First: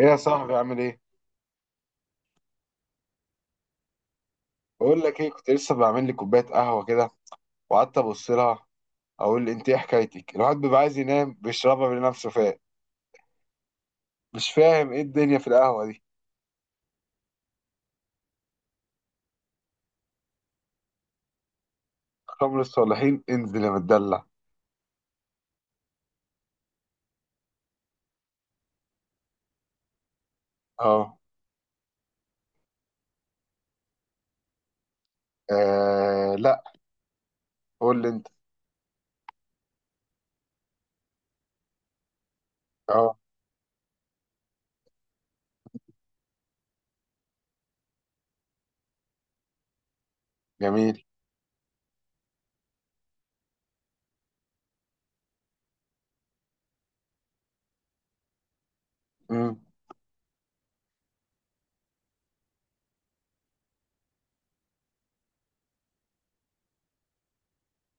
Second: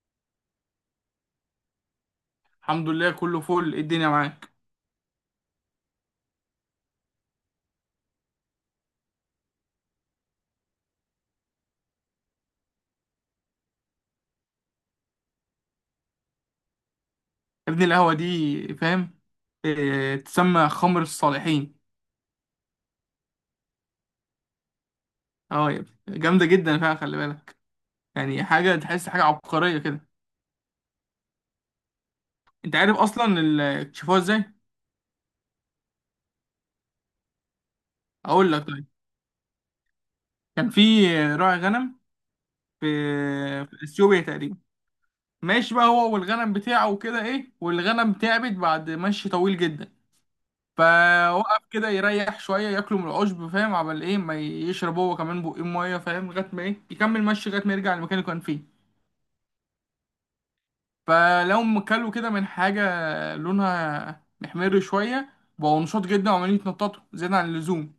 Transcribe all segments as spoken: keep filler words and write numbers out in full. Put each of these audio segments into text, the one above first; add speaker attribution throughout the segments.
Speaker 1: ايه يا صاحبي؟ عامل ايه؟
Speaker 2: الحمد لله، كله فل. إيه الدنيا معاك؟
Speaker 1: بقول لك ايه، كنت لسه بعمل لي كوبايه قهوه كده، وقعدت ابص لها، اقول انت ايه حكايتك. الواحد بيبقى عايز ينام بيشربها بنفسه، فاهم؟ مش فاهم ايه الدنيا في القهوه دي.
Speaker 2: يا ابني، القهوة دي، فاهم؟ إيه؟ تسمى خمر الصالحين.
Speaker 1: خمر الصالحين؟ انزل يا متدلع.
Speaker 2: اه يا ابني، جامدة جدا فعلا، خلي بالك. يعني حاجة تحس حاجة عبقرية كده.
Speaker 1: اه.
Speaker 2: انت عارف اصلا ال- اكتشفوها ازاي؟
Speaker 1: آه، لا. قول لي انت.
Speaker 2: اقول لك، طيب. كان في راعي غنم في
Speaker 1: اه.
Speaker 2: في اثيوبيا تقريبا. ماشي بقى، هو والغنم بتاعه وكده ايه، والغنم تعبت بعد مشي طويل جدا.
Speaker 1: جميل.
Speaker 2: فوقف كده يريح شويه، ياكلوا من العشب، فاهم؟ عمل ايه؟ ما يشرب هو كمان بقين ميه، فاهم؟ لغايه ما ايه، يكمل مشي لغايه ما يرجع المكان اللي كان فيه.
Speaker 1: امم.
Speaker 2: فلو م- كلوا كده من حاجة لونها محمر شوية، بقوا نشاط جدا وعمالين يتنططوا زيادة عن اللزوم.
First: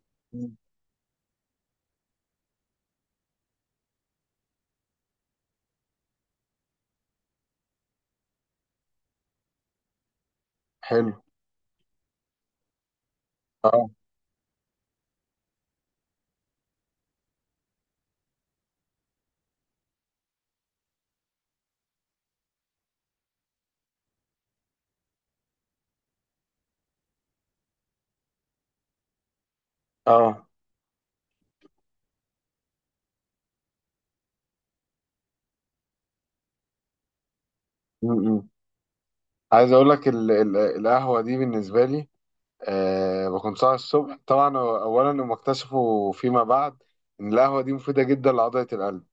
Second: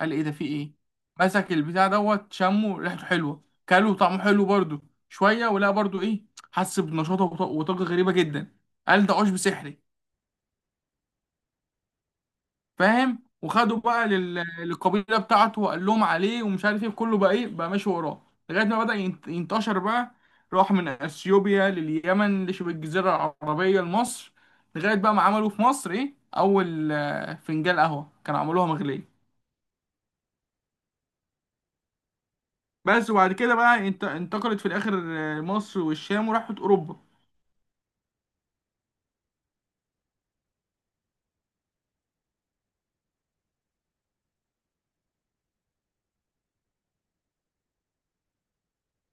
Speaker 2: قال: ايه ده؟ في ايه؟ مسك البتاع دوت، شمه، ريحته حلوة، كلوا طعمه حلو برضو. شوية ولقى برضو ايه، حس بنشاطه وط- وطاقة غريبة جدا. قال ده عشب سحري.
Speaker 1: حلو.
Speaker 2: فاهم؟ وخدوا
Speaker 1: اه.
Speaker 2: بقى لل... للقبيله بتاعته، وقال لهم عليه ومش عارف ايه، كله بقى ايه، بقى ماشي وراه. لغايه ما بدأ ينت- ينتشر بقى. راح من اثيوبيا لليمن، لشبه الجزيره العربيه، لمصر. لغايه بقى ما عملوا في مصر ايه، اول آه، فنجان قهوه كانوا عملوها مغليه
Speaker 1: اه.
Speaker 2: بس. وبعد كده بقى انت... انتقلت في الاخر. آه، مصر والشام وراحت اوروبا.
Speaker 1: امم. عايز اقول لك ال- ال- القهوه دي بالنسبه لي، آه بكون صاحي الصبح طبعا. اولا هم اكتشفوا فيما بعد ان القهوه دي مفيده جدا لعضله القلب،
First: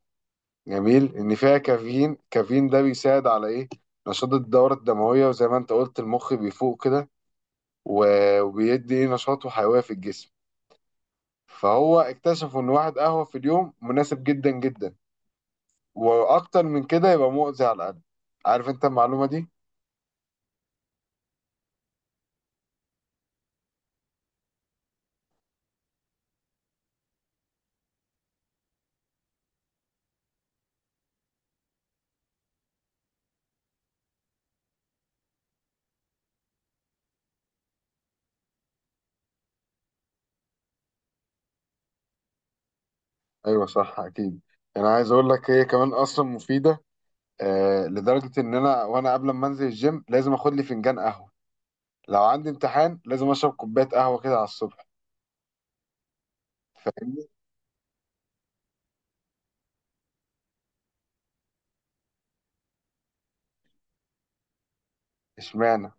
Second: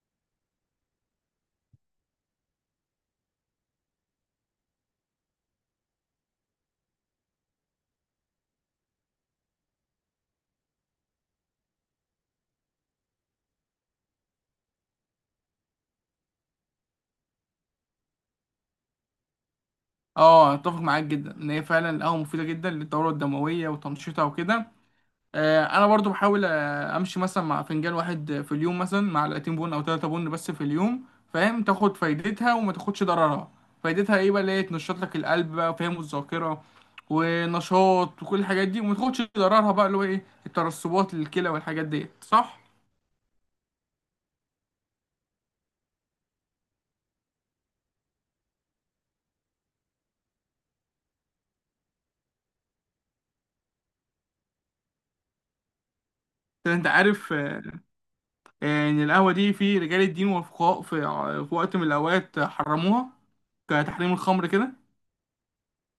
Speaker 1: جميل، ان فيها كافيين. كافيين ده بيساعد على ايه؟ نشاط الدوره الدمويه، وزي ما انت قلت، المخ بيفوق كده، و- وبيدي ايه؟ نشاط وحيويه في الجسم. فهو اكتشفوا ان واحد قهوه في اليوم مناسب جدا جدا، واكتر من كده يبقى مؤذي على القلب. عارف انت المعلومه دي؟
Speaker 2: اه، اتفق معاك جدا، ان هي فعلا القهوه مفيده جدا للدوره الدمويه وتنشيطها وكده. آه، انا برضو بحاول آه، امشي مثلا مع فنجان واحد في اليوم، مثلا مع معلقتين بن او ثلاثة بن بس في اليوم. فاهم؟ تاخد فايدتها وما تاخدش ضررها. فايدتها ايه بقى؟ اللي هي تنشط لك القلب بقى، فاهم؟ والذاكره ونشاط وكل الحاجات دي. وما تاخدش ضررها بقى اللي هو ايه، الترسبات للكلى والحاجات ديت، صح؟
Speaker 1: ايوه، صح، اكيد. انا عايز اقول لك هي كمان اصلا مفيده. آه لدرجه ان انا، وانا قبل ما انزل الجيم لازم اخد لي فنجان قهوه، لو عندي امتحان لازم اشرب كوبايه قهوه كده على الصبح.
Speaker 2: عشان انت
Speaker 1: فاهمني؟
Speaker 2: عارف آه، آه، ان القهوه دي في رجال الدين وفقهاء في آه، في وقت من الاوقات حرموها، كتحريم الخمر كده.
Speaker 1: اشمعنى؟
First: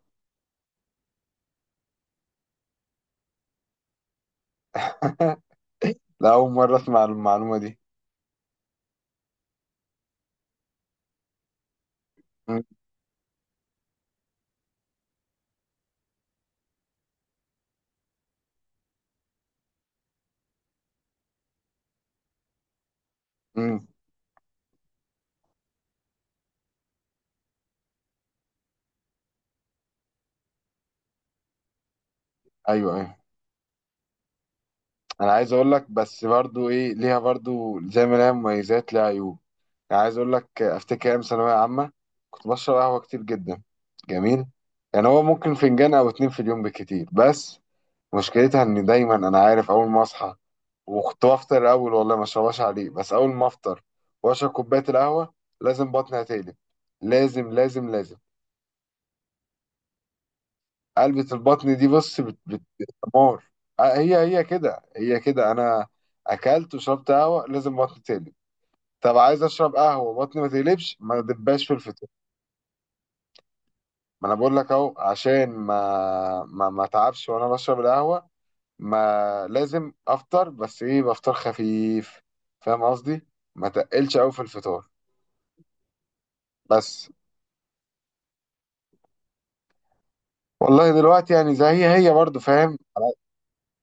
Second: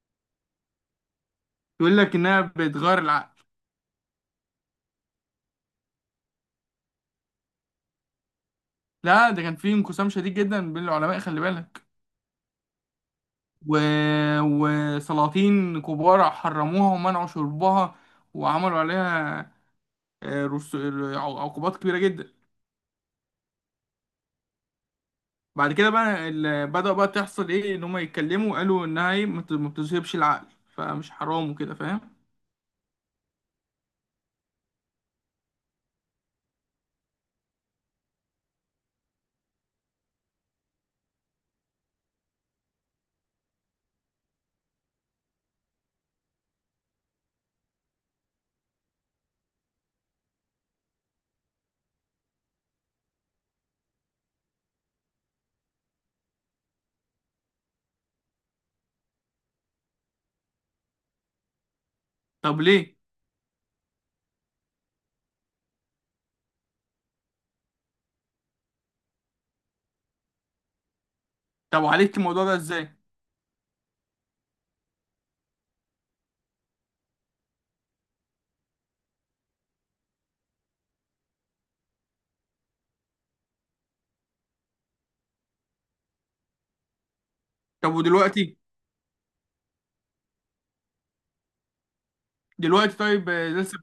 Speaker 2: يقول لك انها بتغير العقل.
Speaker 1: لا، أول مرة أسمع المعلومة دي.
Speaker 2: لا، ده كان في انقسام شديد جدا بين العلماء، خلي بالك.
Speaker 1: مم.
Speaker 2: و... وسلاطين كبار حرموها ومنعوا شربها، وعملوا عليها آه، رس... عقوبات كبيرة جدا.
Speaker 1: مم.
Speaker 2: بعد كده بقى ال... بدأ بقى تحصل ايه، ان هم يتكلموا قالوا انها ايه، ما بت- ما بتذهبش العقل، فمش حرام وكده، فاهم؟
Speaker 1: أيوه، أيوه. أنا عايز أقول لك بس برضو إيه، ليها برضو زي ما ليها مميزات ليها عيوب. يعني عايز أقول لك، أفتكر أيام ثانوية عامة كنت بشرب قهوة كتير جدا. جميل. يعني هو ممكن فنجان أو اتنين في اليوم بالكتير بس. مشكلتها إن دايما أنا عارف أول ما أصحى، وكنت بفطر أول، والله ما أشربهاش عليه، بس أول ما أفطر وأشرب كوباية القهوة لازم بطني هتقلب. لازم، لازم، لازم. قلبة البطن دي، بص، بت بت،
Speaker 2: طب ليه؟
Speaker 1: دمار. آه، هي هي كده، هي كده، انا اكلت وشربت قهوه لازم بطني تقلب. طب عايز اشرب قهوه بطني ما تقلبش، ما دباش في
Speaker 2: طب
Speaker 1: الفطار.
Speaker 2: وعالجت الموضوع ده ازاي؟
Speaker 1: ما انا بقول لك اهو، عشان ما ما ما اتعبش وانا بشرب القهوه ما لازم افطر، بس ايه، بفطر خفيف. فاهم قصدي؟ ما تقلش قوي في الفطار بس.
Speaker 2: طب ودلوقتي؟
Speaker 1: والله دلوقتي يعني زي، هي هي برضو، فاهم؟
Speaker 2: دلوقتي طيب آه، لسه؟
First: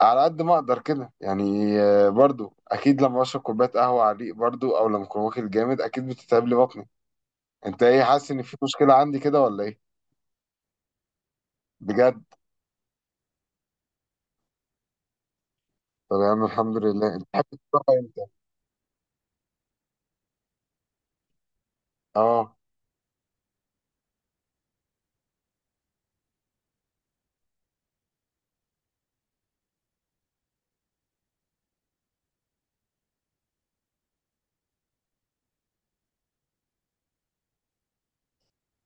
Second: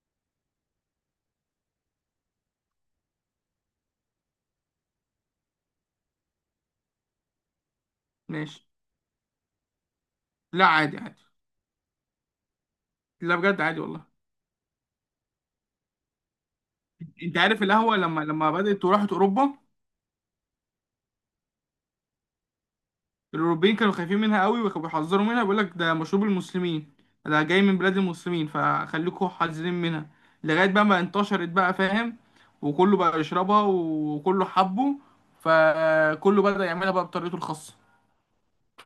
Speaker 1: على قد ما اقدر كده يعني. آه، برضو اكيد لما اشرب كوبايه قهوه على الريق برضو، او لما اكون واكل جامد، اكيد بتتعب لي بطني. انت ايه؟ حاسس ان في
Speaker 2: ماشي.
Speaker 1: مشكله عندي كده ولا ايه؟
Speaker 2: لا، عادي، عادي.
Speaker 1: بجد؟
Speaker 2: لا، بجد عادي والله.
Speaker 1: طب يا عم، الحمد لله. انت
Speaker 2: انت
Speaker 1: بتحب
Speaker 2: عارف، القهوة
Speaker 1: تشربها
Speaker 2: لما
Speaker 1: امتى؟
Speaker 2: لما بدأت وراحت اوروبا،
Speaker 1: اه.
Speaker 2: الاوروبيين كانوا خايفين منها قوي، وكانوا بيحذروا منها، بيقول لك ده مشروب المسلمين، ده جاي من بلاد المسلمين، فخليكوا حذرين منها. لغايه بقى ما انتشرت بقى، فاهم؟ وكله بقى يشربها وكله حبه. فكله بدأ يعملها بقى بطريقته الخاصه.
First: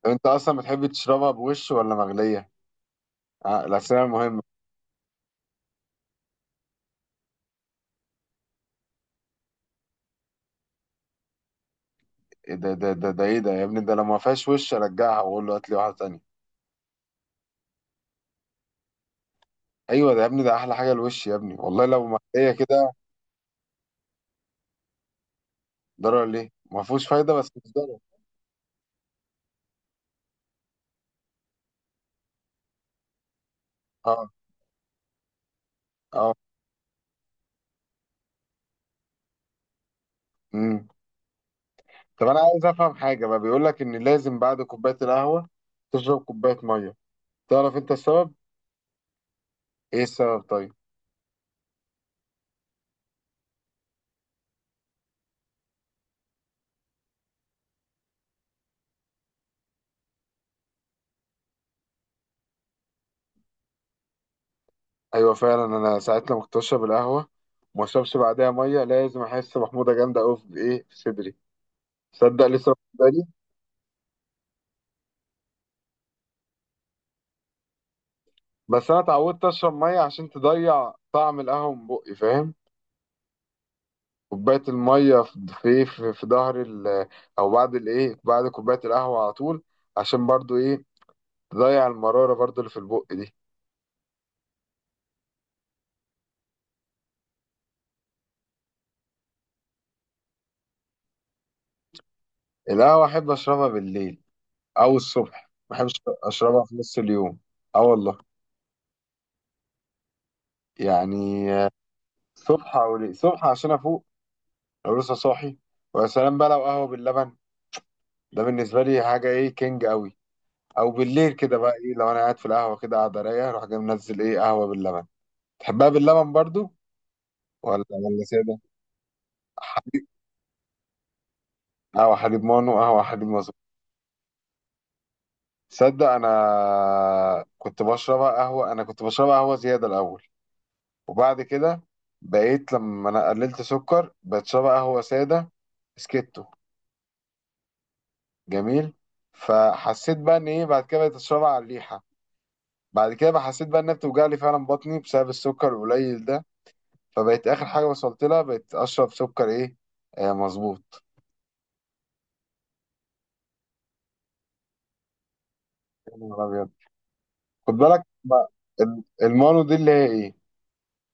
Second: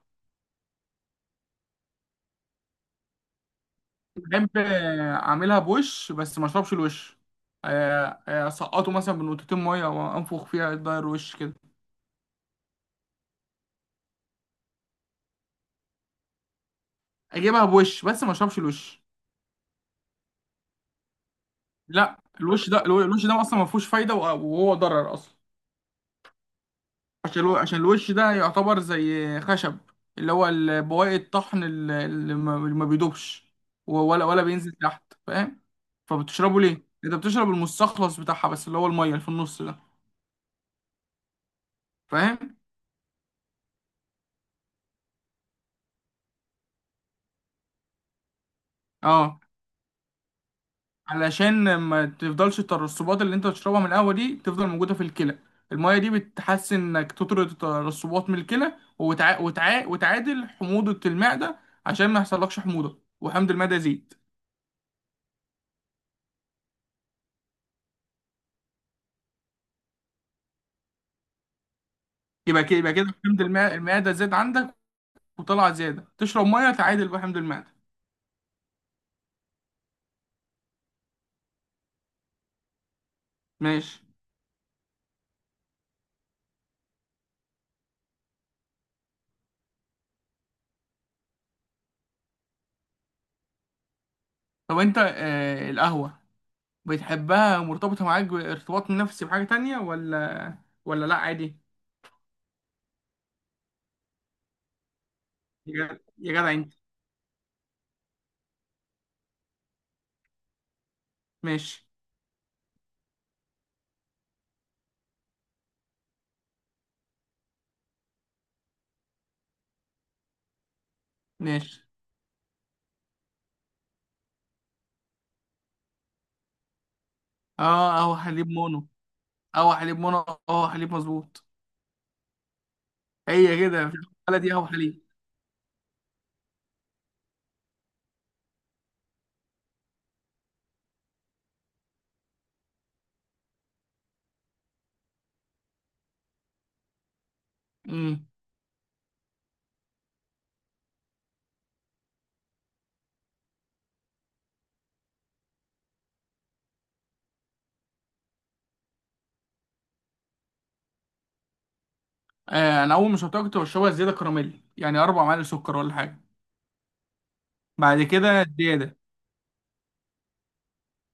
Speaker 1: طب انت اصلا بتحب تشربها بوش ولا مغليه؟ آه، الاسئله المهمه.
Speaker 2: بحب آه، اعملها بوش، بس ما اشربش الوش. آه، آه، اسقطه مثلا بنقطتين ميه وانفخ فيها، يتغير وش كده.
Speaker 1: إيه ده ده ده ده ايه ده يا ابني، ده لو ما فيهاش وش ارجعها واقول له هات لي واحده تانية.
Speaker 2: اجيبها بوش بس ما اشربش الوش.
Speaker 1: ايوه ده يا ابني، ده احلى حاجه الوش يا ابني، والله لو
Speaker 2: لا،
Speaker 1: مغليه
Speaker 2: الوش ده،
Speaker 1: كده.
Speaker 2: الوش ده اصلا ما فيهوش فايده، وهو ضرر اصلا.
Speaker 1: ضرر ليه؟ ما فيهوش فايده
Speaker 2: عشان
Speaker 1: بس
Speaker 2: الو...
Speaker 1: مش
Speaker 2: عشان
Speaker 1: ضرر.
Speaker 2: الوش ده يعتبر زي خشب، اللي هو ال- بواقي الطحن ال- اللي ما اللي ما بيدوبش، و- ولا
Speaker 1: اه.
Speaker 2: ولا بينزل تحت، فاهم؟
Speaker 1: اه.
Speaker 2: فبتشربه ليه؟ انت بتشرب المستخلص بتاعها بس، اللي هو الميه اللي في النص ده.
Speaker 1: امم. طب انا
Speaker 2: فاهم؟
Speaker 1: عايز افهم حاجه بقى، بيقول لك ان لازم بعد كوبايه القهوه تشرب كوبايه ميه. تعرف انت السبب؟
Speaker 2: اه.
Speaker 1: ايه السبب طيب؟
Speaker 2: علشان ما تفضلش الترسبات اللي انت بتشربها من القهوه دي تفضل موجوده في الكلى. الميه دي بتحسن انك تطرد الترسبات من الكلى وتع... وتع... وتعادل حموضه المعده، عشان ما يحصلكش حموضه وحمض المعده يزيد.
Speaker 1: ايوه فعلا، انا ساعات لما كنت اشرب القهوه وما اشربش بعدها ميه لازم احس محموضه جامده قوي في ايه، في صدري. تصدق
Speaker 2: يبقى
Speaker 1: لسه
Speaker 2: كده
Speaker 1: واخد
Speaker 2: يبقى كده
Speaker 1: بالي.
Speaker 2: حمض المع- المعده زاد عندك، وطلع زيادة، تشرب مية تعادل بقى حمض المعدة.
Speaker 1: بس انا اتعودت اشرب ميه عشان تضيع طعم القهوه من بقي، فاهم.
Speaker 2: ماشي.
Speaker 1: كوبايه الميه في في في, في ظهر ال- او بعد الايه، بعد كوبايه القهوه على طول، عشان برضو ايه؟ تضيع المراره برضو اللي في البق دي.
Speaker 2: طب انت آه القهوة بتحبها مرتبطة معاك بارتباط نفسي بحاجة تانية، ولا ولا لأ عادي؟
Speaker 1: القهوه احب اشربها بالليل او الصبح، ما
Speaker 2: يا
Speaker 1: بحبش
Speaker 2: جدع يا جدع
Speaker 1: اشربها
Speaker 2: انت.
Speaker 1: في نص اليوم. اه والله، يعني آه،
Speaker 2: ماشي،
Speaker 1: الصبح او ليه؟ الصبح عشان افوق، لو لسه صاحي. ويا سلام بقى لو قهوه باللبن، ده بالنسبه لي حاجه ايه، كينج قوي. او بالليل كده بقى
Speaker 2: ماشي.
Speaker 1: ايه، لو انا قاعد في القهوه كده قاعد رايقه اروح جاي منزل ايه، قهوه باللبن. تحبها باللبن برضو؟ ولا
Speaker 2: اه، قهوة
Speaker 1: ولا
Speaker 2: حليب
Speaker 1: ساده.
Speaker 2: مونو، قهوة حليب
Speaker 1: حليب.
Speaker 2: مونو، قهوة حليب مظبوط.
Speaker 1: قهوه حليب مانو، قهوه حليب مظبوط.
Speaker 2: هي كده في الحالة دي قهوة حليب.
Speaker 1: تصدق انا كنت بشربها قهوه انا كنت بشربها قهوه زياده الاول، وبعد كده بقيت لما انا قللت سكر بتشرب قهوه ساده سكتو.
Speaker 2: امم.
Speaker 1: جميل. فحسيت بقى ان ايه، بعد كده بقيت اشربها على الريحه. بعد كده بقى حسيت بقى انها بتوجع لي فعلا بطني بسبب السكر القليل ده، فبقيت اخر حاجه وصلت لها بقيت اشرب سكر ايه، آه، مظبوط.
Speaker 2: آه انا اول ما شربتها كنت بشربها زيادة كراميل، يعني اربع معالق سكر ولا
Speaker 1: يا
Speaker 2: حاجة.
Speaker 1: نهار ابيض. خد
Speaker 2: بعد
Speaker 1: بالك
Speaker 2: كده
Speaker 1: بقى،
Speaker 2: زيادة.
Speaker 1: ال- المانو دي اللي هي ايه،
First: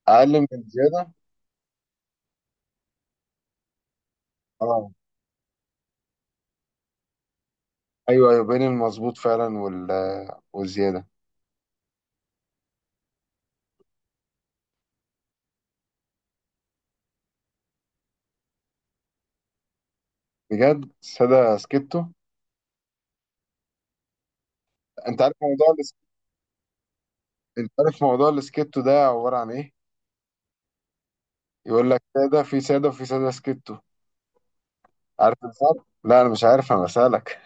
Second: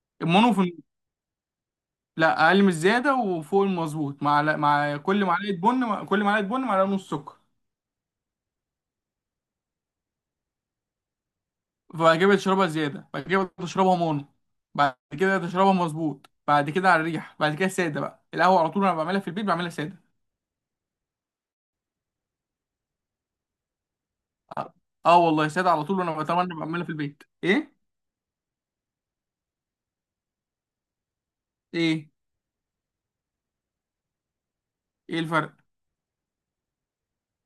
Speaker 1: اقل من
Speaker 2: المونو في.
Speaker 1: الزياده.
Speaker 2: لا، اقل من الزياده وفوق المظبوط، مع
Speaker 1: اه.
Speaker 2: مع كل معلقه بن كل معلقه بن معلقه ونص سكر.
Speaker 1: ايوه، ايوه، بين المظبوط فعلا وال، والزياده.
Speaker 2: بعد كده بتشربها زياده، بعد كده بتشربها مونو، بعد كده تشربها مظبوط، بعد كده على الريح، بعد كده ساده بقى. القهوه على طول انا بعملها في البيت، بعملها ساده.
Speaker 1: بجد؟ ساده سكتو.
Speaker 2: اه. آه
Speaker 1: انت عارف
Speaker 2: والله ساده
Speaker 1: موضوع
Speaker 2: على طول، وانا بتمنى بعملها في البيت
Speaker 1: انت
Speaker 2: ايه.
Speaker 1: عارف موضوع السكيتو ده عبارة عن ايه؟ يقول لك
Speaker 2: ايه،
Speaker 1: سادة في سادة وفي سادة سكيتو.
Speaker 2: ايه
Speaker 1: عارف
Speaker 2: الفرق؟
Speaker 1: الفرق؟ لا انا مش عارف، انا بسألك.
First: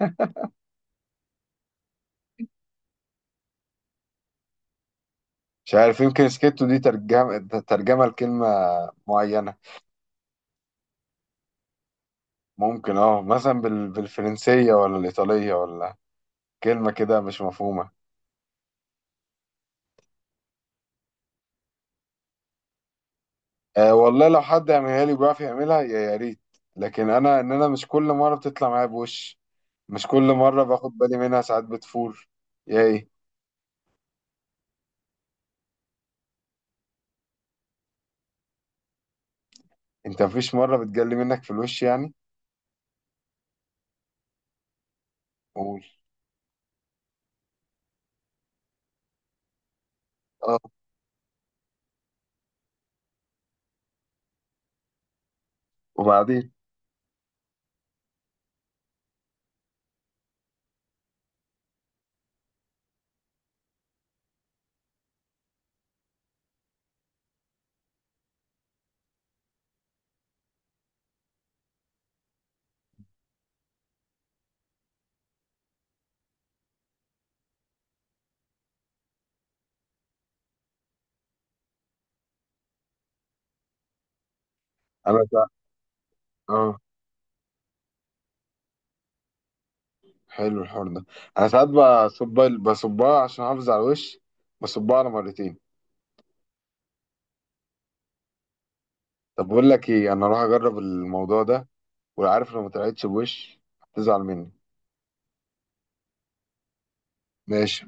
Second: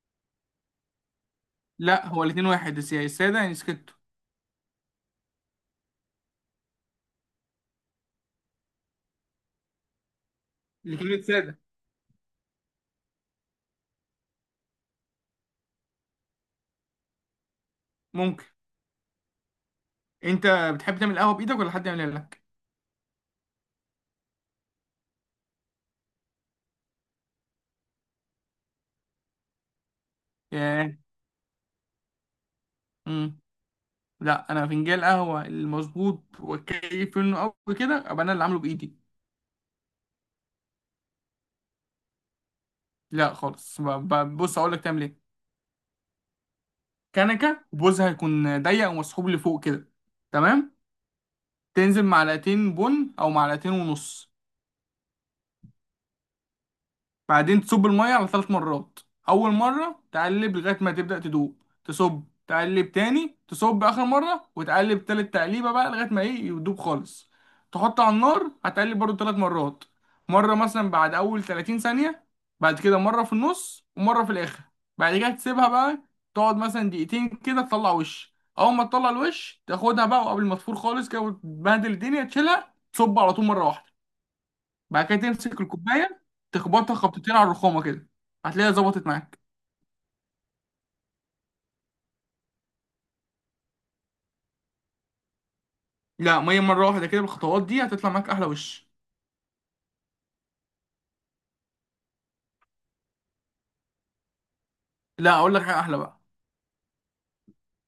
Speaker 2: لا، هو الاتنين واحد، الس- الساده يعني سكتو.
Speaker 1: مش عارف، يمكن سكيتو دي ترجمة ترجمة لكلمة معينة.
Speaker 2: الاتنين ساده.
Speaker 1: ممكن اه، مثلا بال... بالفرنسية ولا الإيطالية، ولا كلمة كده مش مفهومة.
Speaker 2: ممكن. انت بتحب تعمل قهوه بايدك ولا حد يعملها لك؟
Speaker 1: آه والله، لو حد يعملها لي وبيعرف يعملها يا يا ريت، لكن انا ان انا مش كل مرة بتطلع معايا بوش، مش كل مرة
Speaker 2: ياه.
Speaker 1: باخد بالي منها، ساعات بتفور. يا ايه؟
Speaker 2: إمم. لا، انا فنجان القهوه المظبوط وكيف، انه قوي كده، ابقى انا اللي عامله بايدي.
Speaker 1: انت مفيش مرة بتجلي منك في الوش يعني؟
Speaker 2: لا خالص، ب- ب- بص اقول لك تعمل ايه.
Speaker 1: قول.
Speaker 2: كنكه بوزها هيكون ضيق ومسحوب لفوق كده.
Speaker 1: اه.
Speaker 2: تمام. تنزل معلقتين بن او معلقتين ونص.
Speaker 1: وبعدين؟
Speaker 2: بعدين تصب المية على ثلاث مرات. أول مرة تقلب لغاية ما تبدأ تدوب، تصب تقلب تاني، تصب آخر مرة وتقلب تالت تقليبة بقى لغاية ما إيه يدوب خالص. تحط على النار، هتقلب برضو ثلاث مرات. مرة مثلا بعد أول تلاتين ثانية، بعد كده مرة في النص ومرة في الآخر. بعد كده تسيبها بقى، تقعد مثلا دقيقتين كده، تطلع وش. أول ما تطلع الوش تاخدها بقى، وقبل ما تفور خالص كده وتبهدل الدنيا، تشيلها تصب على طول مرة واحدة. بعد كده
Speaker 1: انا سا...
Speaker 2: تمسك الكوبايه،
Speaker 1: اه.
Speaker 2: تخبطها خبطتين على الرخامه كده، هتلاقيها ظبطت معاك.
Speaker 1: حلو الحوار ده. انا ساعات بصب، بصبها عشان احافظ على الوش، بصبها على مرتين.
Speaker 2: لا، ما هي مره واحده كده، بالخطوات دي هتطلع معاك احلى وش.
Speaker 1: طب بقول لك ايه، انا اروح اجرب الموضوع ده، وعارف لو ما طلعتش بوش هتزعل مني.
Speaker 2: لا، اقول لك حاجه احلى بقى.
Speaker 1: ماشي.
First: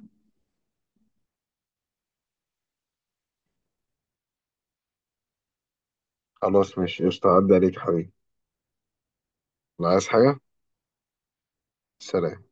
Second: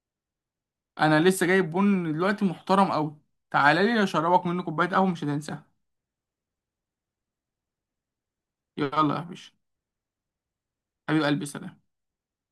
Speaker 2: انا لسه جايب بن دلوقتي محترم قوي. تعالى لي اشربك منه كوبايه قهوه مش هتنساها.
Speaker 1: خلاص ماشي قشطة، عدى عليك يا حبيبي.
Speaker 2: يلا يا باشا.
Speaker 1: لا عايز حاجة.
Speaker 2: حبيب قلبي، سلام.
Speaker 1: سلام.